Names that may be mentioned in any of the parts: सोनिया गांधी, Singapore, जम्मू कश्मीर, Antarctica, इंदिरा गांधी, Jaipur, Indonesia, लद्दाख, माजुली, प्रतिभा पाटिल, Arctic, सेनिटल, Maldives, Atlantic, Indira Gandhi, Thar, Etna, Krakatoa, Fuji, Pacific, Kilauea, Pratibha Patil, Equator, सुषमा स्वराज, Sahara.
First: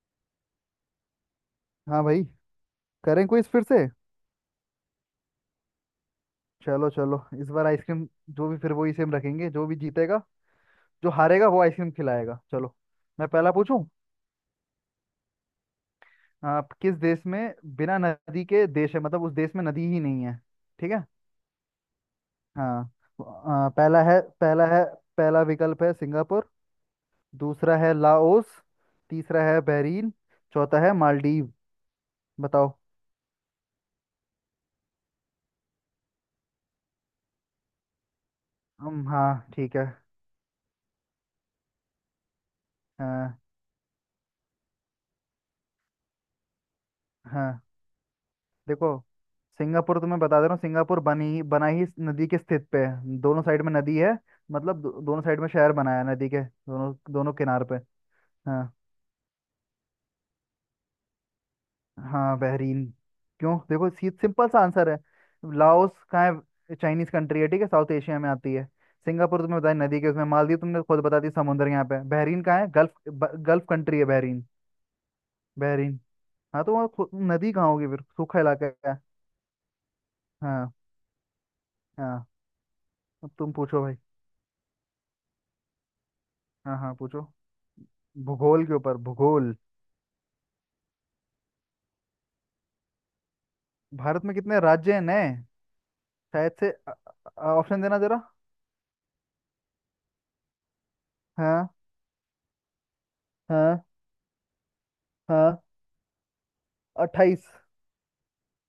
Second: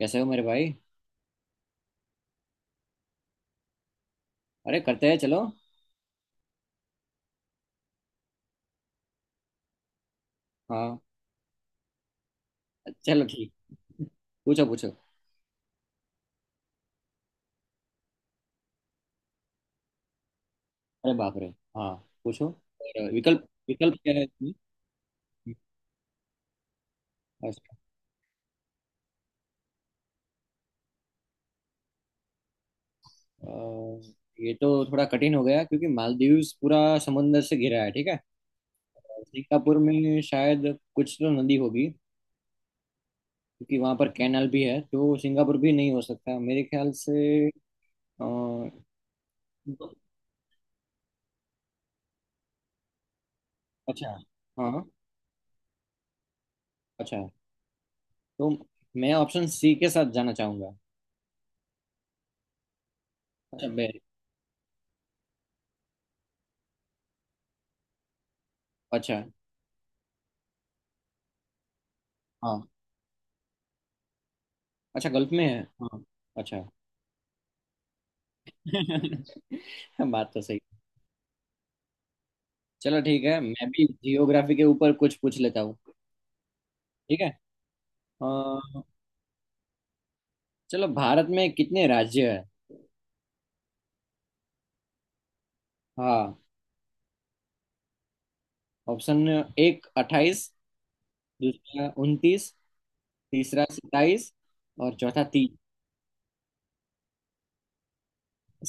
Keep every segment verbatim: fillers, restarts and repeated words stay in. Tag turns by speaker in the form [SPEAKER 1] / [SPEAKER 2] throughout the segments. [SPEAKER 1] कैसे हो मेरे भाई।
[SPEAKER 2] हाँ भाई। करें क्विज फिर से।
[SPEAKER 1] अरे करते हैं, चलो।
[SPEAKER 2] चलो चलो, इस बार आइसक्रीम जो भी, फिर वही सेम रखेंगे। जो भी जीतेगा,
[SPEAKER 1] हाँ।
[SPEAKER 2] जो हारेगा वो आइसक्रीम खिलाएगा। चलो,
[SPEAKER 1] चलो,
[SPEAKER 2] मैं पहला
[SPEAKER 1] ठीक।
[SPEAKER 2] पूछूं।
[SPEAKER 1] पूछो, पूछो।
[SPEAKER 2] आप किस देश में बिना नदी के देश है, मतलब उस देश में नदी ही नहीं है। ठीक है।
[SPEAKER 1] अरे बाप रे। हाँ, पूछो।
[SPEAKER 2] हाँ।
[SPEAKER 1] और विकल्प
[SPEAKER 2] आ,
[SPEAKER 1] विकल्प
[SPEAKER 2] पहला
[SPEAKER 1] क्या
[SPEAKER 2] है
[SPEAKER 1] है इसमें?
[SPEAKER 2] पहला है पहला विकल्प है सिंगापुर।
[SPEAKER 1] अच्छा।
[SPEAKER 2] दूसरा है लाओस। तीसरा है बहरीन। चौथा है मालदीव। बताओ।
[SPEAKER 1] अ, ये तो थोड़ा कठिन हो गया क्योंकि मालदीव्स पूरा समुंदर से घिरा है, ठीक है।
[SPEAKER 2] हम हाँ, ठीक
[SPEAKER 1] सिंगापुर
[SPEAKER 2] है।
[SPEAKER 1] में शायद कुछ तो नदी होगी।
[SPEAKER 2] हाँ
[SPEAKER 1] क्योंकि वहां पर कैनाल भी है तो सिंगापुर भी नहीं हो सकता, मेरे ख्याल से।
[SPEAKER 2] हाँ,
[SPEAKER 1] अ,
[SPEAKER 2] देखो, सिंगापुर तो मैं बता दे रहा हूँ, सिंगापुर बनी बना ही इस नदी के स्थित पे है, दोनों साइड में नदी
[SPEAKER 1] अच्छा,
[SPEAKER 2] है। मतलब
[SPEAKER 1] हाँ।
[SPEAKER 2] दो, दोनों साइड में शहर बनाया है नदी के दोनों
[SPEAKER 1] अच्छा।
[SPEAKER 2] दोनों किनार पे।
[SPEAKER 1] तो
[SPEAKER 2] हाँ
[SPEAKER 1] मैं ऑप्शन सी के साथ जाना चाहूंगा।
[SPEAKER 2] हाँ बहरीन। क्यों
[SPEAKER 1] अच्छा बे।
[SPEAKER 2] देखो, सी, सिंपल सा आंसर है। लाओस कहाँ है, चाइनीज कंट्री है, ठीक है, साउथ एशिया में आती है।
[SPEAKER 1] अच्छा,
[SPEAKER 2] सिंगापुर तुमने बताया नदी के उसमें, मालदीव तुमने खुद बता दी समुद्र यहाँ पे है। बहरीन
[SPEAKER 1] हाँ।
[SPEAKER 2] कहाँ है, गल्फ ब- गल्फ कंट्री है बहरीन।
[SPEAKER 1] अच्छा, गल्फ में है,
[SPEAKER 2] बहरीन।
[SPEAKER 1] हाँ। अच्छा।
[SPEAKER 2] हाँ तो वहाँ खु- नदी कहाँ होगी फिर, सूखा इलाका है।
[SPEAKER 1] बात तो सही।
[SPEAKER 2] हाँ। हाँ।
[SPEAKER 1] चलो, ठीक
[SPEAKER 2] अब
[SPEAKER 1] है।
[SPEAKER 2] तुम
[SPEAKER 1] मैं
[SPEAKER 2] पूछो
[SPEAKER 1] भी
[SPEAKER 2] भाई।
[SPEAKER 1] जियोग्राफी के ऊपर कुछ पूछ लेता हूँ,
[SPEAKER 2] हाँ हाँ
[SPEAKER 1] ठीक
[SPEAKER 2] पूछो।
[SPEAKER 1] है।
[SPEAKER 2] भूगोल के
[SPEAKER 1] अ,
[SPEAKER 2] ऊपर, भूगोल।
[SPEAKER 1] चलो, भारत में कितने राज्य है?
[SPEAKER 2] भारत में कितने राज्य हैं नए।
[SPEAKER 1] हाँ,
[SPEAKER 2] शायद से अ- अ- ऑप्शन देना जरा।
[SPEAKER 1] ऑप्शन एक अट्ठाईस।
[SPEAKER 2] हाँ।
[SPEAKER 1] दूसरा उनतीस। तीसरा
[SPEAKER 2] हाँ।
[SPEAKER 1] सत्ताईस। और चौथा तीन।
[SPEAKER 2] हाँ। अट्ठाईस।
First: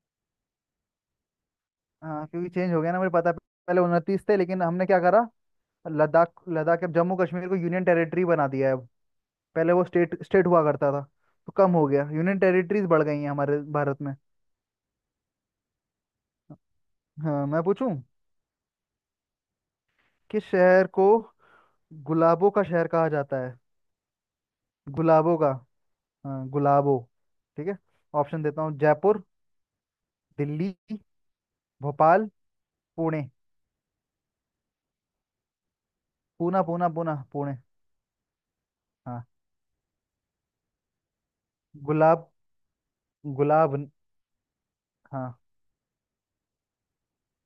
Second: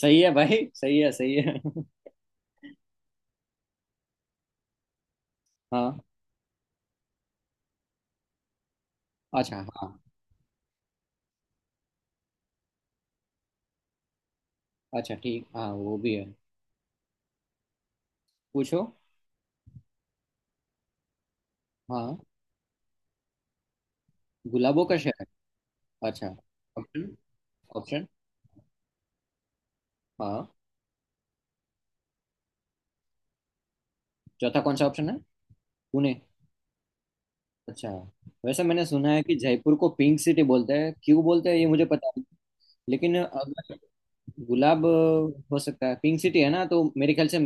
[SPEAKER 1] सही है भाई, सही है, सही है।
[SPEAKER 2] हाँ, क्योंकि चेंज हो गया ना, मुझे पता है। पहले उनतीस थे लेकिन हमने क्या करा,
[SPEAKER 1] हाँ।
[SPEAKER 2] लद्दाख लद्दाख अब जम्मू कश्मीर को यूनियन टेरिटरी बना दिया है अब।
[SPEAKER 1] अच्छा,
[SPEAKER 2] पहले वो
[SPEAKER 1] हाँ।
[SPEAKER 2] स्टेट स्टेट हुआ करता था, तो कम हो गया, यूनियन टेरिटरीज बढ़ गई हैं हमारे भारत में।
[SPEAKER 1] अच्छा, ठीक, हाँ, वो भी है।
[SPEAKER 2] हाँ मैं पूछूं।
[SPEAKER 1] पूछो।
[SPEAKER 2] किस शहर को
[SPEAKER 1] हाँ,
[SPEAKER 2] गुलाबों का शहर कहा जाता है।
[SPEAKER 1] गुलाबों का शहर।
[SPEAKER 2] गुलाबों का।
[SPEAKER 1] अच्छा।
[SPEAKER 2] हाँ गुलाबों।
[SPEAKER 1] ऑप्शन
[SPEAKER 2] ठीक है।
[SPEAKER 1] ऑप्शन
[SPEAKER 2] ऑप्शन देता हूँ, जयपुर,
[SPEAKER 1] हाँ।
[SPEAKER 2] दिल्ली, भोपाल, पुणे।
[SPEAKER 1] चौथा कौन सा ऑप्शन है? पुणे।
[SPEAKER 2] पूना पूना पूना पुणे।
[SPEAKER 1] अच्छा। वैसे मैंने सुना है
[SPEAKER 2] हाँ
[SPEAKER 1] कि जयपुर को पिंक सिटी बोलते हैं। क्यों बोलते हैं ये मुझे पता नहीं।
[SPEAKER 2] गुलाब।
[SPEAKER 1] लेकिन
[SPEAKER 2] गुलाब
[SPEAKER 1] अगर
[SPEAKER 2] न-
[SPEAKER 1] गुलाब,
[SPEAKER 2] हाँ।
[SPEAKER 1] अ, हो सकता है पिंक सिटी है ना, तो मेरे ख्याल से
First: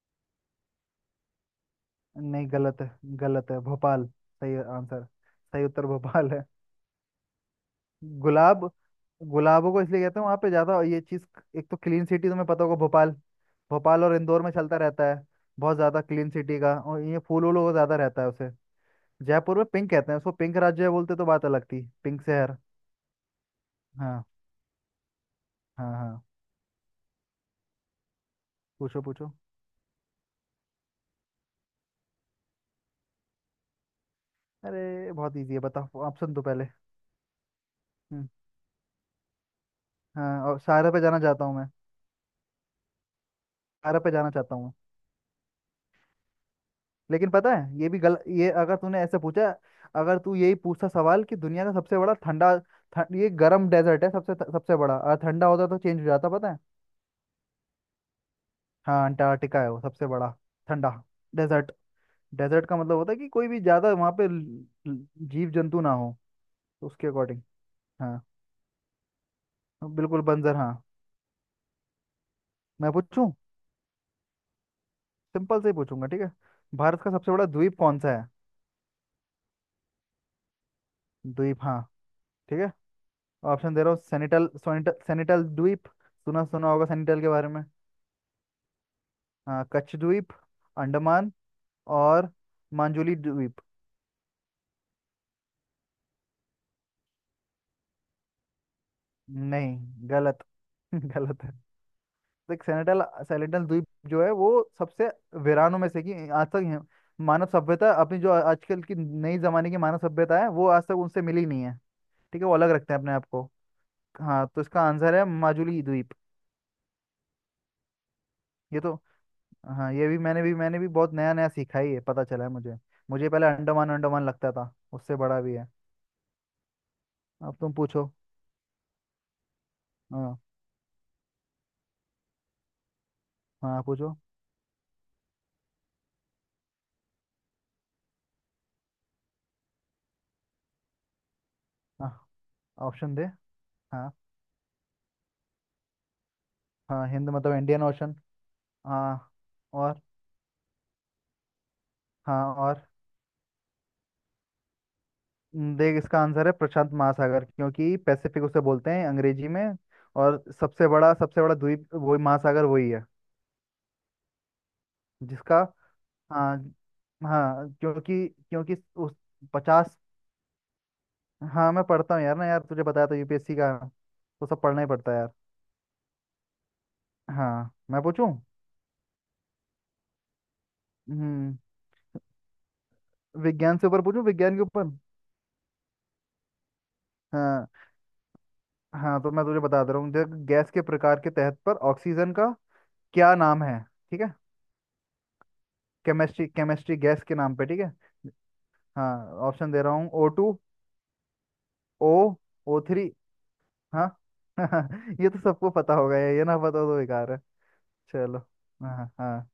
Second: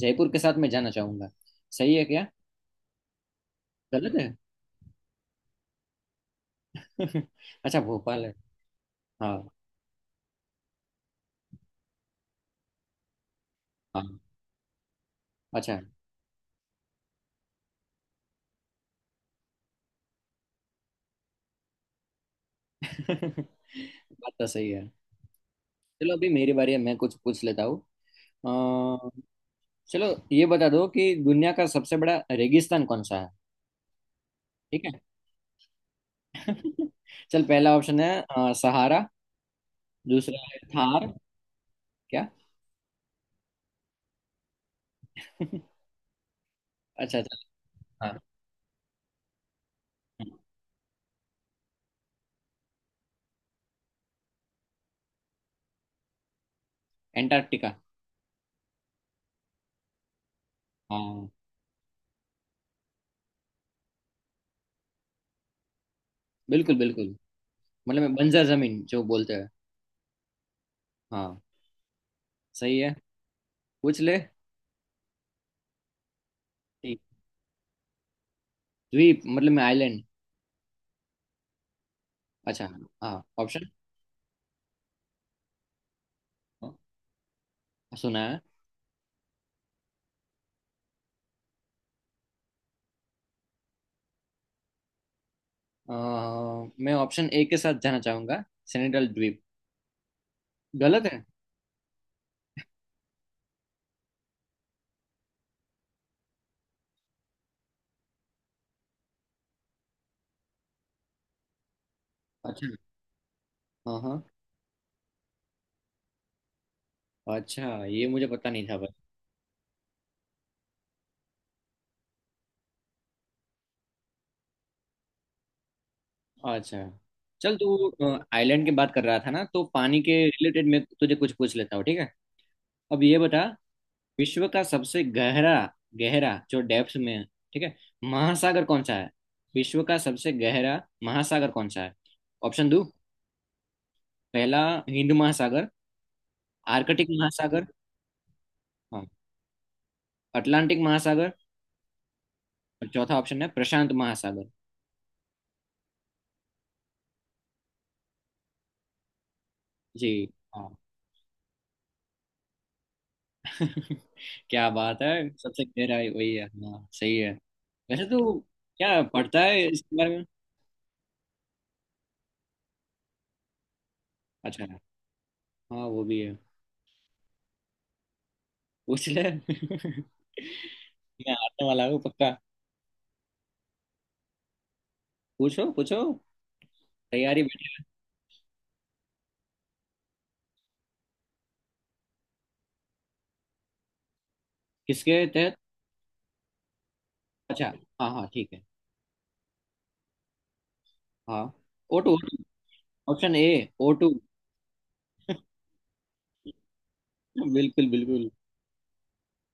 [SPEAKER 1] जयपुर के साथ मैं जाना चाहूंगा। सही है क्या?
[SPEAKER 2] नहीं गलत है। गलत है, भोपाल
[SPEAKER 1] गलत है।
[SPEAKER 2] सही आंसर। सही उत्तर भोपाल है।
[SPEAKER 1] अच्छा, भोपाल है।
[SPEAKER 2] गुलाब।
[SPEAKER 1] हाँ।
[SPEAKER 2] गुलाबों को इसलिए कहते हैं, वहां पे ज्यादा ये चीज। एक तो क्लीन सिटी तुम्हें पता होगा, भोपाल। भोपाल
[SPEAKER 1] हाँ
[SPEAKER 2] और इंदौर में चलता रहता है
[SPEAKER 1] अच्छा
[SPEAKER 2] बहुत
[SPEAKER 1] है।
[SPEAKER 2] ज्यादा क्लीन सिटी का, और ये फूल वूलों का ज्यादा रहता है उसे। जयपुर में पिंक कहते हैं उसको, पिंक राज्य बोलते तो बात अलग थी, पिंक शहर।
[SPEAKER 1] बात
[SPEAKER 2] हाँ।
[SPEAKER 1] तो सही है।
[SPEAKER 2] हाँ
[SPEAKER 1] चलो,
[SPEAKER 2] हाँ
[SPEAKER 1] अभी मेरी बारी है, मैं कुछ पूछ लेता हूँ।
[SPEAKER 2] पूछो
[SPEAKER 1] अ,
[SPEAKER 2] पूछो।
[SPEAKER 1] चलो, ये बता दो कि दुनिया का सबसे बड़ा रेगिस्तान कौन सा है? ठीक है।
[SPEAKER 2] अरे बहुत इजी है, बताओ ऑप्शन दो पहले।
[SPEAKER 1] चल, पहला ऑप्शन है
[SPEAKER 2] हम्म।
[SPEAKER 1] अ, सहारा। दूसरा
[SPEAKER 2] हाँ,
[SPEAKER 1] है
[SPEAKER 2] और शायरा पे
[SPEAKER 1] थार।
[SPEAKER 2] जाना चाहता हूँ मैं,
[SPEAKER 1] क्या?
[SPEAKER 2] अरब पे जाना चाहता हूँ।
[SPEAKER 1] अच्छा,
[SPEAKER 2] लेकिन
[SPEAKER 1] अच्छा।
[SPEAKER 2] पता है ये भी
[SPEAKER 1] हाँ
[SPEAKER 2] गलत, ये अगर तूने ऐसे पूछा। अगर
[SPEAKER 1] हाँ,
[SPEAKER 2] तू यही पूछता सवाल कि दुनिया का सबसे बड़ा ठंडा ठ- ये गर्म डेजर्ट है सबसे सबसे बड़ा, अगर ठंडा होता तो चेंज हो जाता, पता है।
[SPEAKER 1] एंटार्क्टिका।
[SPEAKER 2] हाँ अंटार्कटिका है वो सबसे बड़ा ठंडा
[SPEAKER 1] हाँ,
[SPEAKER 2] डेजर्ट। डेजर्ट का मतलब होता है कि कोई भी ज्यादा वहाँ पे ल- ल- जीव जंतु ना हो,
[SPEAKER 1] बिल्कुल,
[SPEAKER 2] तो उसके
[SPEAKER 1] बिल्कुल।
[SPEAKER 2] अकॉर्डिंग।
[SPEAKER 1] मतलब मैं
[SPEAKER 2] हाँ,
[SPEAKER 1] बंजर जमीन जो बोलते हैं।
[SPEAKER 2] बिल्कुल बंजर हाँ।
[SPEAKER 1] हाँ। सही
[SPEAKER 2] मैं
[SPEAKER 1] है।
[SPEAKER 2] पूछूं।
[SPEAKER 1] पूछ ले।
[SPEAKER 2] सिंपल से ही पूछूंगा, ठीक है।
[SPEAKER 1] ठीक।
[SPEAKER 2] भारत का सबसे बड़ा द्वीप कौन सा है।
[SPEAKER 1] द्वीप मतलब मैं आइलैंड।
[SPEAKER 2] द्वीप हाँ। ठीक
[SPEAKER 1] अच्छा।
[SPEAKER 2] है।
[SPEAKER 1] हाँ, ऑप्शन।
[SPEAKER 2] ऑप्शन दे रहा हूँ, सेनिटल सोनिटल सेनिटल द्वीप, सुना सुना
[SPEAKER 1] हाँ,
[SPEAKER 2] होगा सेनिटल के बारे में।
[SPEAKER 1] सुना है।
[SPEAKER 2] हाँ, कच्छ द्वीप, अंडमान, और मांजुली द्वीप।
[SPEAKER 1] अ, मैं ऑप्शन ए के साथ जाना चाहूंगा, सेनेटल द्वीप।
[SPEAKER 2] नहीं। गलत।
[SPEAKER 1] गलत है।
[SPEAKER 2] गलत है। देख सेनिटल, सेनिटल द्वीप जो है वो सबसे वीरानों में से कि आज तक है- मानव सभ्यता अपनी, जो आजकल की नई जमाने की मानव सभ्यता है, वो आज तक उनसे मिली नहीं है। ठीक है, वो अलग
[SPEAKER 1] अच्छा।
[SPEAKER 2] रखते हैं अपने आप को।
[SPEAKER 1] हाँ, हाँ।
[SPEAKER 2] हाँ, तो इसका आंसर है माजुली द्वीप।
[SPEAKER 1] अच्छा, ये मुझे पता नहीं था
[SPEAKER 2] ये
[SPEAKER 1] भाई।
[SPEAKER 2] तो हाँ ये भी मैंने भी मैंने भी बहुत नया नया सीखा ही है, पता चला है मुझे। मुझे पहले अंडमान अंडमान लगता था, उससे बड़ा भी है।
[SPEAKER 1] अच्छा, चल
[SPEAKER 2] अब तुम
[SPEAKER 1] तू।
[SPEAKER 2] पूछो।
[SPEAKER 1] आइलैंड की बात कर रहा था ना, तो पानी के
[SPEAKER 2] हाँ
[SPEAKER 1] रिलेटेड मैं तुझे कुछ पूछ लेता हूँ, ठीक है। अब ये बता,
[SPEAKER 2] हाँ पूछो।
[SPEAKER 1] विश्व का सबसे गहरा, गहरा जो डेप्थ में है, ठीक है, महासागर कौन सा है? विश्व का सबसे गहरा महासागर कौन सा है?
[SPEAKER 2] हाँ,
[SPEAKER 1] ऑप्शन दो।
[SPEAKER 2] ऑप्शन दे। हाँ।
[SPEAKER 1] पहला, हिंद महासागर। आर्कटिक
[SPEAKER 2] हाँ हिंद मतलब
[SPEAKER 1] महासागर।
[SPEAKER 2] Indian ocean.
[SPEAKER 1] हाँ।
[SPEAKER 2] हाँ और।
[SPEAKER 1] अटलांटिक महासागर।
[SPEAKER 2] हाँ और।
[SPEAKER 1] और चौथा ऑप्शन है प्रशांत महासागर।
[SPEAKER 2] न, देख इसका आंसर है प्रशांत महासागर, क्योंकि पैसिफिक उसे बोलते हैं अंग्रेजी में।
[SPEAKER 1] जी।
[SPEAKER 2] और
[SPEAKER 1] हाँ।
[SPEAKER 2] सबसे बड़ा सबसे बड़ा द्वीप वही, महासागर वही है
[SPEAKER 1] क्या बात है,
[SPEAKER 2] जिसका।
[SPEAKER 1] सबसे गहरा है, वही है,
[SPEAKER 2] हाँ।
[SPEAKER 1] हाँ, सही है।
[SPEAKER 2] हाँ,
[SPEAKER 1] वैसे
[SPEAKER 2] क्योंकि
[SPEAKER 1] तो
[SPEAKER 2] क्योंकि
[SPEAKER 1] क्या
[SPEAKER 2] उस,
[SPEAKER 1] पढ़ता है इसके
[SPEAKER 2] पचास।
[SPEAKER 1] बारे में?
[SPEAKER 2] हाँ मैं पढ़ता हूँ यार, ना यार, तुझे बताया था यू पी एस सी का, तो सब
[SPEAKER 1] अच्छा,
[SPEAKER 2] पढ़ना ही पड़ता है यार।
[SPEAKER 1] हाँ, वो भी है।
[SPEAKER 2] हाँ मैं पूछूं।
[SPEAKER 1] पूछ ले। मैं
[SPEAKER 2] हम्म।
[SPEAKER 1] आने वाला हूँ पक्का।
[SPEAKER 2] विज्ञान से ऊपर पूछूं, विज्ञान के ऊपर।
[SPEAKER 1] पूछो, पूछो। तैयारी।
[SPEAKER 2] हाँ हाँ, तो मैं तुझे बता दे रहा हूँ, देख गैस के प्रकार के तहत पर ऑक्सीजन का क्या नाम है। ठीक है।
[SPEAKER 1] किसके तहत?
[SPEAKER 2] केमिस्ट्री केमिस्ट्री, गैस के नाम पे,
[SPEAKER 1] अच्छा,
[SPEAKER 2] ठीक है।
[SPEAKER 1] हाँ, हाँ, ठीक है।
[SPEAKER 2] हाँ ऑप्शन दे रहा हूँ, ओ टू,
[SPEAKER 1] हाँ, O
[SPEAKER 2] O
[SPEAKER 1] two
[SPEAKER 2] O three.
[SPEAKER 1] Option A, O
[SPEAKER 2] हाँ।
[SPEAKER 1] टू
[SPEAKER 2] ये तो सबको पता होगा, ये ये ना पता हो तो बेकार है।
[SPEAKER 1] बिल्कुल, बिल्कुल।
[SPEAKER 2] चलो। हाँ हाँ।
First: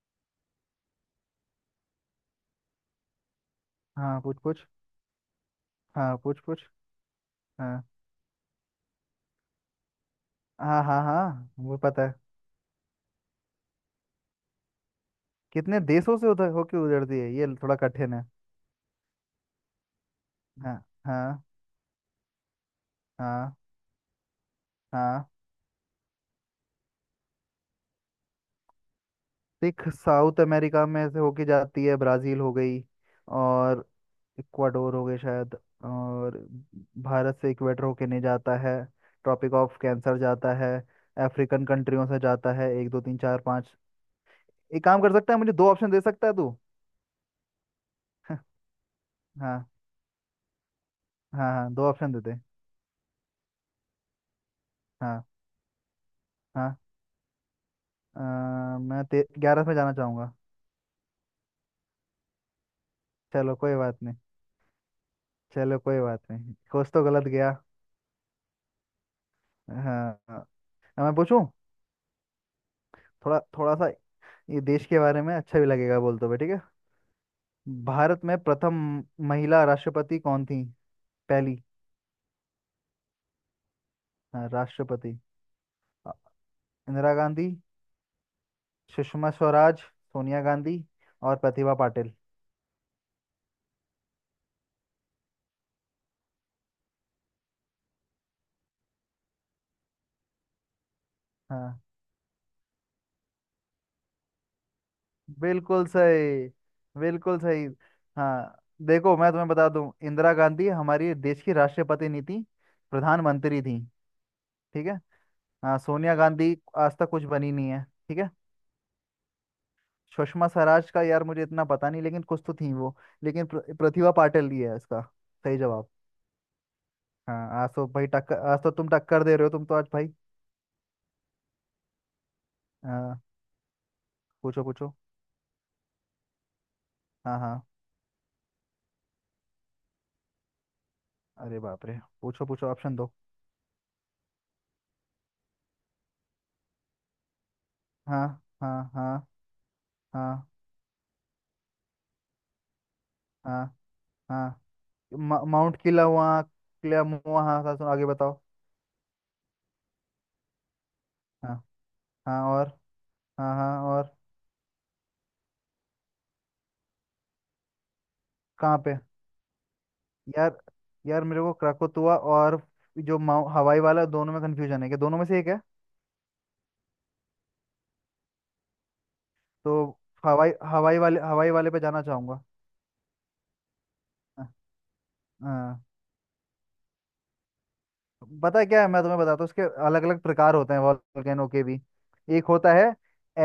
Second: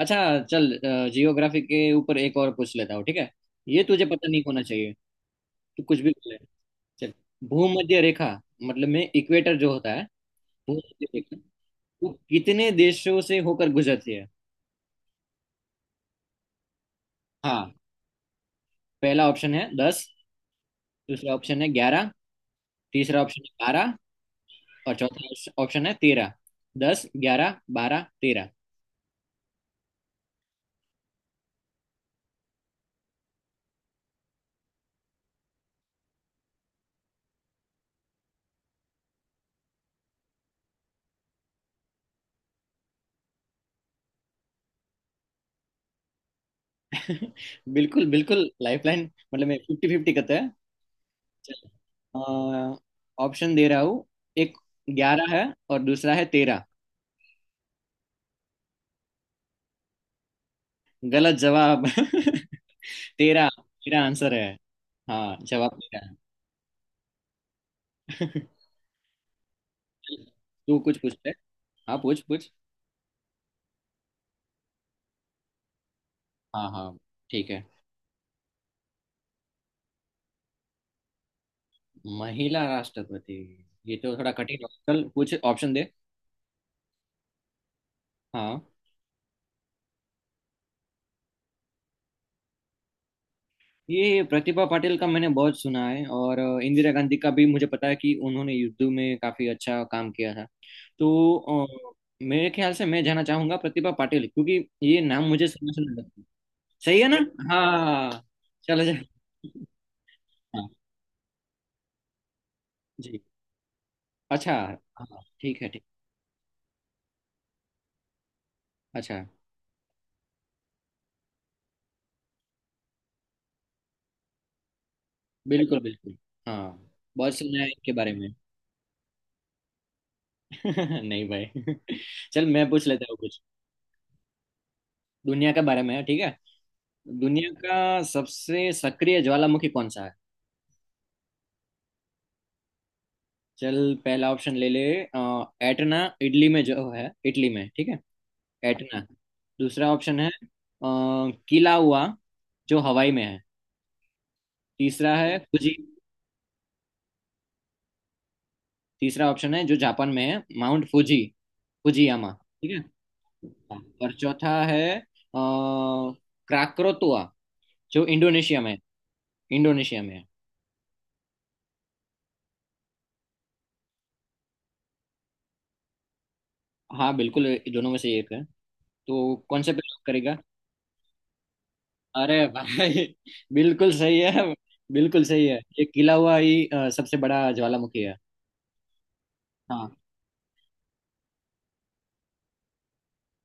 [SPEAKER 1] अच्छा। चल, जियोग्राफी के ऊपर एक और पूछ लेता हूँ, ठीक है। ये तुझे
[SPEAKER 2] हाँ
[SPEAKER 1] पता
[SPEAKER 2] पूछ
[SPEAKER 1] नहीं होना
[SPEAKER 2] पूछ।
[SPEAKER 1] चाहिए। तू कुछ भी
[SPEAKER 2] हाँ
[SPEAKER 1] बोले।
[SPEAKER 2] पूछ पूछ।
[SPEAKER 1] चल,
[SPEAKER 2] हाँ
[SPEAKER 1] भूमध्य रेखा, मतलब में इक्वेटर जो होता है।
[SPEAKER 2] हाँ हाँ,
[SPEAKER 1] भूमध्य रेखा
[SPEAKER 2] हाँ वो पता
[SPEAKER 1] वो
[SPEAKER 2] है।
[SPEAKER 1] कितने देशों से होकर गुजरती है?
[SPEAKER 2] कितने देशों से उधर होके उधरती है, ये
[SPEAKER 1] हाँ।
[SPEAKER 2] थोड़ा कठिन है।
[SPEAKER 1] पहला ऑप्शन है दस।
[SPEAKER 2] हाँ।
[SPEAKER 1] दूसरा
[SPEAKER 2] हाँ।
[SPEAKER 1] ऑप्शन है ग्यारह। तीसरा ऑप्शन
[SPEAKER 2] हाँ।
[SPEAKER 1] है बारह। और
[SPEAKER 2] हाँ।
[SPEAKER 1] चौथा ऑप्शन है तेरह। दस, ग्यारह, बारह, तेरह।
[SPEAKER 2] सिख साउथ अमेरिका में से होके जाती है, ब्राजील हो गई, और इक्वाडोर हो गई शायद। और भारत से इक्वेटर होके नहीं जाता है, ट्रॉपिक ऑफ कैंसर जाता है। अफ्रीकन कंट्रियों से जाता है, एक दो तीन चार पाँच। एक काम कर सकता है, मुझे दो ऑप्शन दे सकता है तू।
[SPEAKER 1] बिल्कुल, बिल्कुल। लाइफलाइन मतलब मैं
[SPEAKER 2] हाँ।
[SPEAKER 1] फिफ्टी फिफ्टी करता है।
[SPEAKER 2] हाँ
[SPEAKER 1] चल,
[SPEAKER 2] हाँ, दो ऑप्शन दे दे।
[SPEAKER 1] ऑप्शन दे रहा हूँ। एक,
[SPEAKER 2] हाँ।
[SPEAKER 1] ग्यारह है। और दूसरा है तेरह।
[SPEAKER 2] हाँ अ, मैं ग्यारह में जाना चाहूंगा।
[SPEAKER 1] गलत जवाब। तेरह।
[SPEAKER 2] चलो कोई बात
[SPEAKER 1] तेरा
[SPEAKER 2] नहीं।
[SPEAKER 1] आंसर है। हाँ,
[SPEAKER 2] चलो
[SPEAKER 1] जवाब
[SPEAKER 2] कोई
[SPEAKER 1] तेरह
[SPEAKER 2] बात नहीं, कुछ तो गलत गया।
[SPEAKER 1] है।
[SPEAKER 2] हाँ। हाँ।
[SPEAKER 1] तू कुछ
[SPEAKER 2] अब मैं
[SPEAKER 1] पूछते।
[SPEAKER 2] पूछूं।
[SPEAKER 1] हाँ, पूछ, पूछ।
[SPEAKER 2] थोड़ा थोड़ा सा ये देश के बारे में, अच्छा भी लगेगा बोल तो भाई, ठीक है।
[SPEAKER 1] हाँ, हाँ, ठीक है।
[SPEAKER 2] भारत में प्रथम महिला राष्ट्रपति कौन थी, पहली।
[SPEAKER 1] महिला राष्ट्रपति। ये तो थोड़ा
[SPEAKER 2] हाँ,
[SPEAKER 1] कठिन है। चल,
[SPEAKER 2] राष्ट्रपति।
[SPEAKER 1] कुछ ऑप्शन दे।
[SPEAKER 2] अ, इंदिरा गांधी,
[SPEAKER 1] हाँ।
[SPEAKER 2] सुषमा स्वराज, सोनिया गांधी, और प्रतिभा पाटिल।
[SPEAKER 1] ये प्रतिभा पाटिल का मैंने बहुत सुना है, और इंदिरा गांधी का भी मुझे पता है कि उन्होंने युद्ध में काफी अच्छा काम किया था। तो
[SPEAKER 2] हाँ,
[SPEAKER 1] अ, मेरे ख्याल से मैं जाना चाहूंगा प्रतिभा पाटिल, क्योंकि ये नाम मुझे समझ
[SPEAKER 2] बिल्कुल
[SPEAKER 1] नहीं लगता।
[SPEAKER 2] सही।
[SPEAKER 1] सही है ना?
[SPEAKER 2] बिल्कुल सही।
[SPEAKER 1] हाँ।
[SPEAKER 2] हाँ।
[SPEAKER 1] चलो जा।
[SPEAKER 2] देखो मैं तुम्हें बता दूं, इंदिरा
[SPEAKER 1] हाँ,
[SPEAKER 2] गांधी हमारी देश की राष्ट्रपति नहीं थी,
[SPEAKER 1] जी।
[SPEAKER 2] प्रधानमंत्री थी।
[SPEAKER 1] अच्छा है।
[SPEAKER 2] ठीक है।
[SPEAKER 1] हाँ, ठीक है,
[SPEAKER 2] हाँ
[SPEAKER 1] ठीक।
[SPEAKER 2] सोनिया गांधी आज तक कुछ बनी नहीं है, ठीक है।
[SPEAKER 1] अच्छा।
[SPEAKER 2] सुषमा स्वराज का यार मुझे इतना पता नहीं, लेकिन कुछ तो थी वो। लेकिन प्र, प्रतिभा पाटिल ही है इसका सही
[SPEAKER 1] बिल्कुल,
[SPEAKER 2] जवाब।
[SPEAKER 1] बिल्कुल। हाँ। बहुत सुना
[SPEAKER 2] हाँ,
[SPEAKER 1] है
[SPEAKER 2] आज तो
[SPEAKER 1] इनके
[SPEAKER 2] भाई
[SPEAKER 1] बारे में।
[SPEAKER 2] टक्कर, आज तो तुम टक्कर दे रहे हो, तुम तो आज भाई।
[SPEAKER 1] नहीं भाई। चल, मैं पूछ लेता हूँ
[SPEAKER 2] हाँ
[SPEAKER 1] कुछ।
[SPEAKER 2] पूछो पूछो।
[SPEAKER 1] दुनिया के बारे में, ठीक है।
[SPEAKER 2] हाँ
[SPEAKER 1] दुनिया
[SPEAKER 2] हाँ।
[SPEAKER 1] का सबसे सक्रिय ज्वालामुखी कौन सा है?
[SPEAKER 2] अरे बाप रे, पूछो पूछो ऑप्शन दो।
[SPEAKER 1] चल, पहला ऑप्शन ले ले, अ, एटना, इटली में जो है, इटली में, ठीक है।
[SPEAKER 2] हाँ। हाँ
[SPEAKER 1] एटना।
[SPEAKER 2] हाँ।
[SPEAKER 1] दूसरा ऑप्शन है अ,
[SPEAKER 2] हाँ
[SPEAKER 1] किला हुआ, जो हवाई में है।
[SPEAKER 2] हाँ हाँ
[SPEAKER 1] तीसरा है
[SPEAKER 2] मा-
[SPEAKER 1] फुजी।
[SPEAKER 2] माउंट किला वहाँ किला मुआ हाँ हाँ सुनो आगे बताओ
[SPEAKER 1] तीसरा ऑप्शन है जो जापान में है, माउंट फुजी,
[SPEAKER 2] हाँ।
[SPEAKER 1] फुजियामा।
[SPEAKER 2] हाँ और।
[SPEAKER 1] ठीक है।
[SPEAKER 2] हाँ हाँ
[SPEAKER 1] हाँ। और
[SPEAKER 2] और।
[SPEAKER 1] चौथा है अ, क्राक्रोतुआ, जो इंडोनेशिया में
[SPEAKER 2] कहाँ
[SPEAKER 1] है।
[SPEAKER 2] पे।
[SPEAKER 1] इंडोनेशिया में है।
[SPEAKER 2] यार, यार मेरे को क्राकोतुआ और जो माउ- हवाई वाला, दोनों में कंफ्यूजन है, कि दोनों में से एक है।
[SPEAKER 1] हाँ बिल्कुल, ये दोनों में से एक है। तो कौन
[SPEAKER 2] तो
[SPEAKER 1] से पे lock करेगा?
[SPEAKER 2] हवाई, हवाई वाले हवाई वाले पे जाना चाहूंगा।
[SPEAKER 1] अरे भाई! बिल्कुल सही है। बिल्कुल सही है,
[SPEAKER 2] हाँ,
[SPEAKER 1] ये किला हुआ ही अ, सबसे बड़ा ज्वालामुखी है।
[SPEAKER 2] पता है क्या है, मैं तुम्हें बताता हूँ, उसके
[SPEAKER 1] हाँ।
[SPEAKER 2] अलग अलग प्रकार होते हैं वॉल्केनो के भी। एक होता है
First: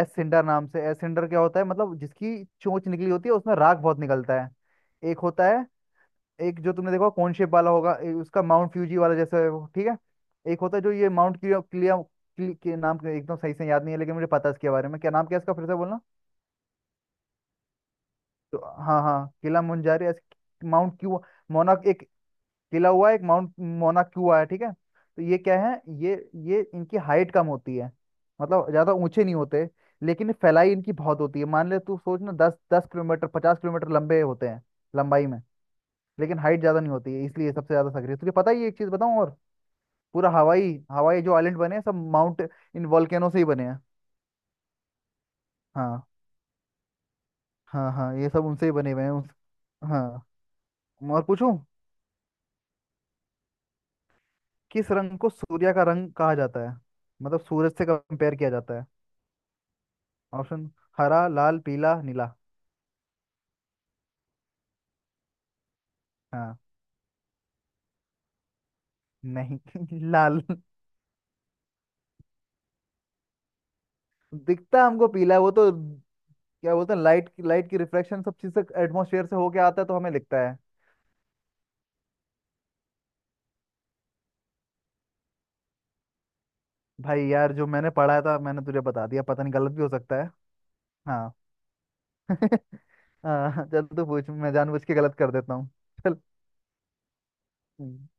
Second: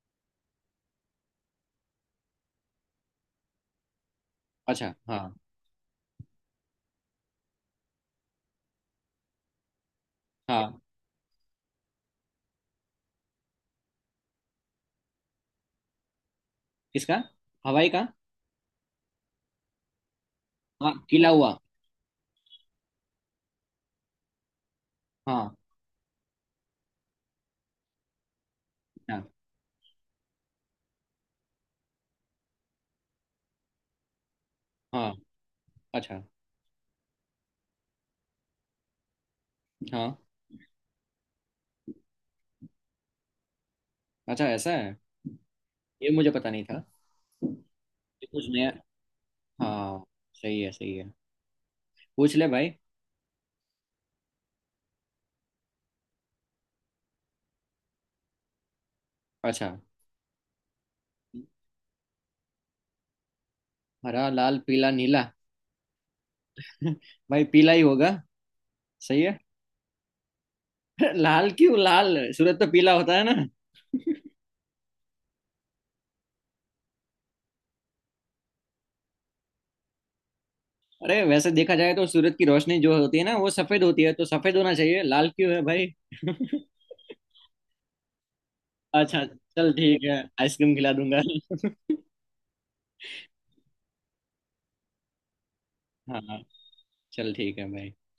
[SPEAKER 2] एसेंडर नाम से। एसेंडर क्या होता है, मतलब जिसकी चोंच निकली होती है, उसमें राख बहुत निकलता है।
[SPEAKER 1] अच्छा, हाँ।
[SPEAKER 2] एक होता है, एक जो तुमने देखा कौन शेप वाला होगा ए- उसका माउंट फ्यूजी वाला जैसा है वो, ठीक है। एक
[SPEAKER 1] हाँ,
[SPEAKER 2] होता है जो ये माउंट क्लिया क्लिया क्लि- के नाम के एकदम सही से याद नहीं है, लेकिन मुझे पता है इसके बारे में, क्या नाम क्या है इसका, फिर से बोलना।
[SPEAKER 1] किसका? हवाई का।
[SPEAKER 2] तो हाँ हाँ, किला मुंजारी, ऐसे-
[SPEAKER 1] हाँ,
[SPEAKER 2] माउंट क्यू,
[SPEAKER 1] किला हुआ।
[SPEAKER 2] मोना, एक किला हुआ है, एक माउंट मोना क्यू आया, ठीक है। तो ये
[SPEAKER 1] हाँ,
[SPEAKER 2] क्या है, ये ये इनकी हाइट कम होती है, मतलब ज्यादा ऊंचे
[SPEAKER 1] हाँ,
[SPEAKER 2] नहीं होते, लेकिन फैलाई इनकी बहुत होती है। मान ले तू सोच ना, दस दस किलोमीटर, पचास किलोमीटर लंबे होते हैं
[SPEAKER 1] हाँ।
[SPEAKER 2] लंबाई में।
[SPEAKER 1] अच्छा।
[SPEAKER 2] लेकिन हाइट ज्यादा नहीं होती है, इसलिए सबसे ज्यादा सक्रिय तुझे पता ही है, एक चीज बताऊं और।
[SPEAKER 1] हाँ।
[SPEAKER 2] पूरा हवाई, हवाई जो आइलैंड बने हैं, सब माउंट, इन वॉल्केनो से ही बने हैं।
[SPEAKER 1] अच्छा, ऐसा है।
[SPEAKER 2] हाँ।
[SPEAKER 1] ये मुझे पता नहीं था।
[SPEAKER 2] हाँ हाँ,
[SPEAKER 1] ये
[SPEAKER 2] ये
[SPEAKER 1] कुछ
[SPEAKER 2] सब उनसे
[SPEAKER 1] नया।
[SPEAKER 2] ही बने हुए हैं उस। हाँ,
[SPEAKER 1] हाँ। सही है, सही है।
[SPEAKER 2] और पूछूं।
[SPEAKER 1] पूछ ले भाई।
[SPEAKER 2] किस रंग को सूर्य का रंग कहा जाता है, मतलब सूरज से कंपेयर किया जाता है।
[SPEAKER 1] अच्छा।
[SPEAKER 2] ऑप्शन, हरा, लाल, पीला, नीला।
[SPEAKER 1] हरा, लाल, पीला, नीला।
[SPEAKER 2] हाँ।
[SPEAKER 1] भाई, पीला ही होगा। सही है।
[SPEAKER 2] नहीं। लाल।
[SPEAKER 1] लाल? क्यों? लाल, सूरज तो पीला होता है ना।
[SPEAKER 2] दिखता हमको पीला है, वो तो क्या बोलते हैं, लाइट की लाइट की रिफ्लेक्शन सब चीज से एटमोसफेयर से होके आता है, तो हमें लिखता है।
[SPEAKER 1] अरे वैसे देखा जाए तो सूरज की रोशनी जो होती है ना, वो सफेद होती है, तो सफेद होना चाहिए। लाल क्यों है भाई?
[SPEAKER 2] भाई यार, जो मैंने पढ़ा था मैंने तुझे बता दिया,
[SPEAKER 1] अच्छा।
[SPEAKER 2] पता नहीं
[SPEAKER 1] चल,
[SPEAKER 2] गलत भी हो
[SPEAKER 1] ठीक
[SPEAKER 2] सकता
[SPEAKER 1] है,
[SPEAKER 2] है।
[SPEAKER 1] आइसक्रीम खिला दूंगा।
[SPEAKER 2] हाँ। हाँ चल तू पूछ, मैं जानबूझ के गलत कर देता हूँ।
[SPEAKER 1] हाँ, चल, ठीक है भाई।
[SPEAKER 2] चल।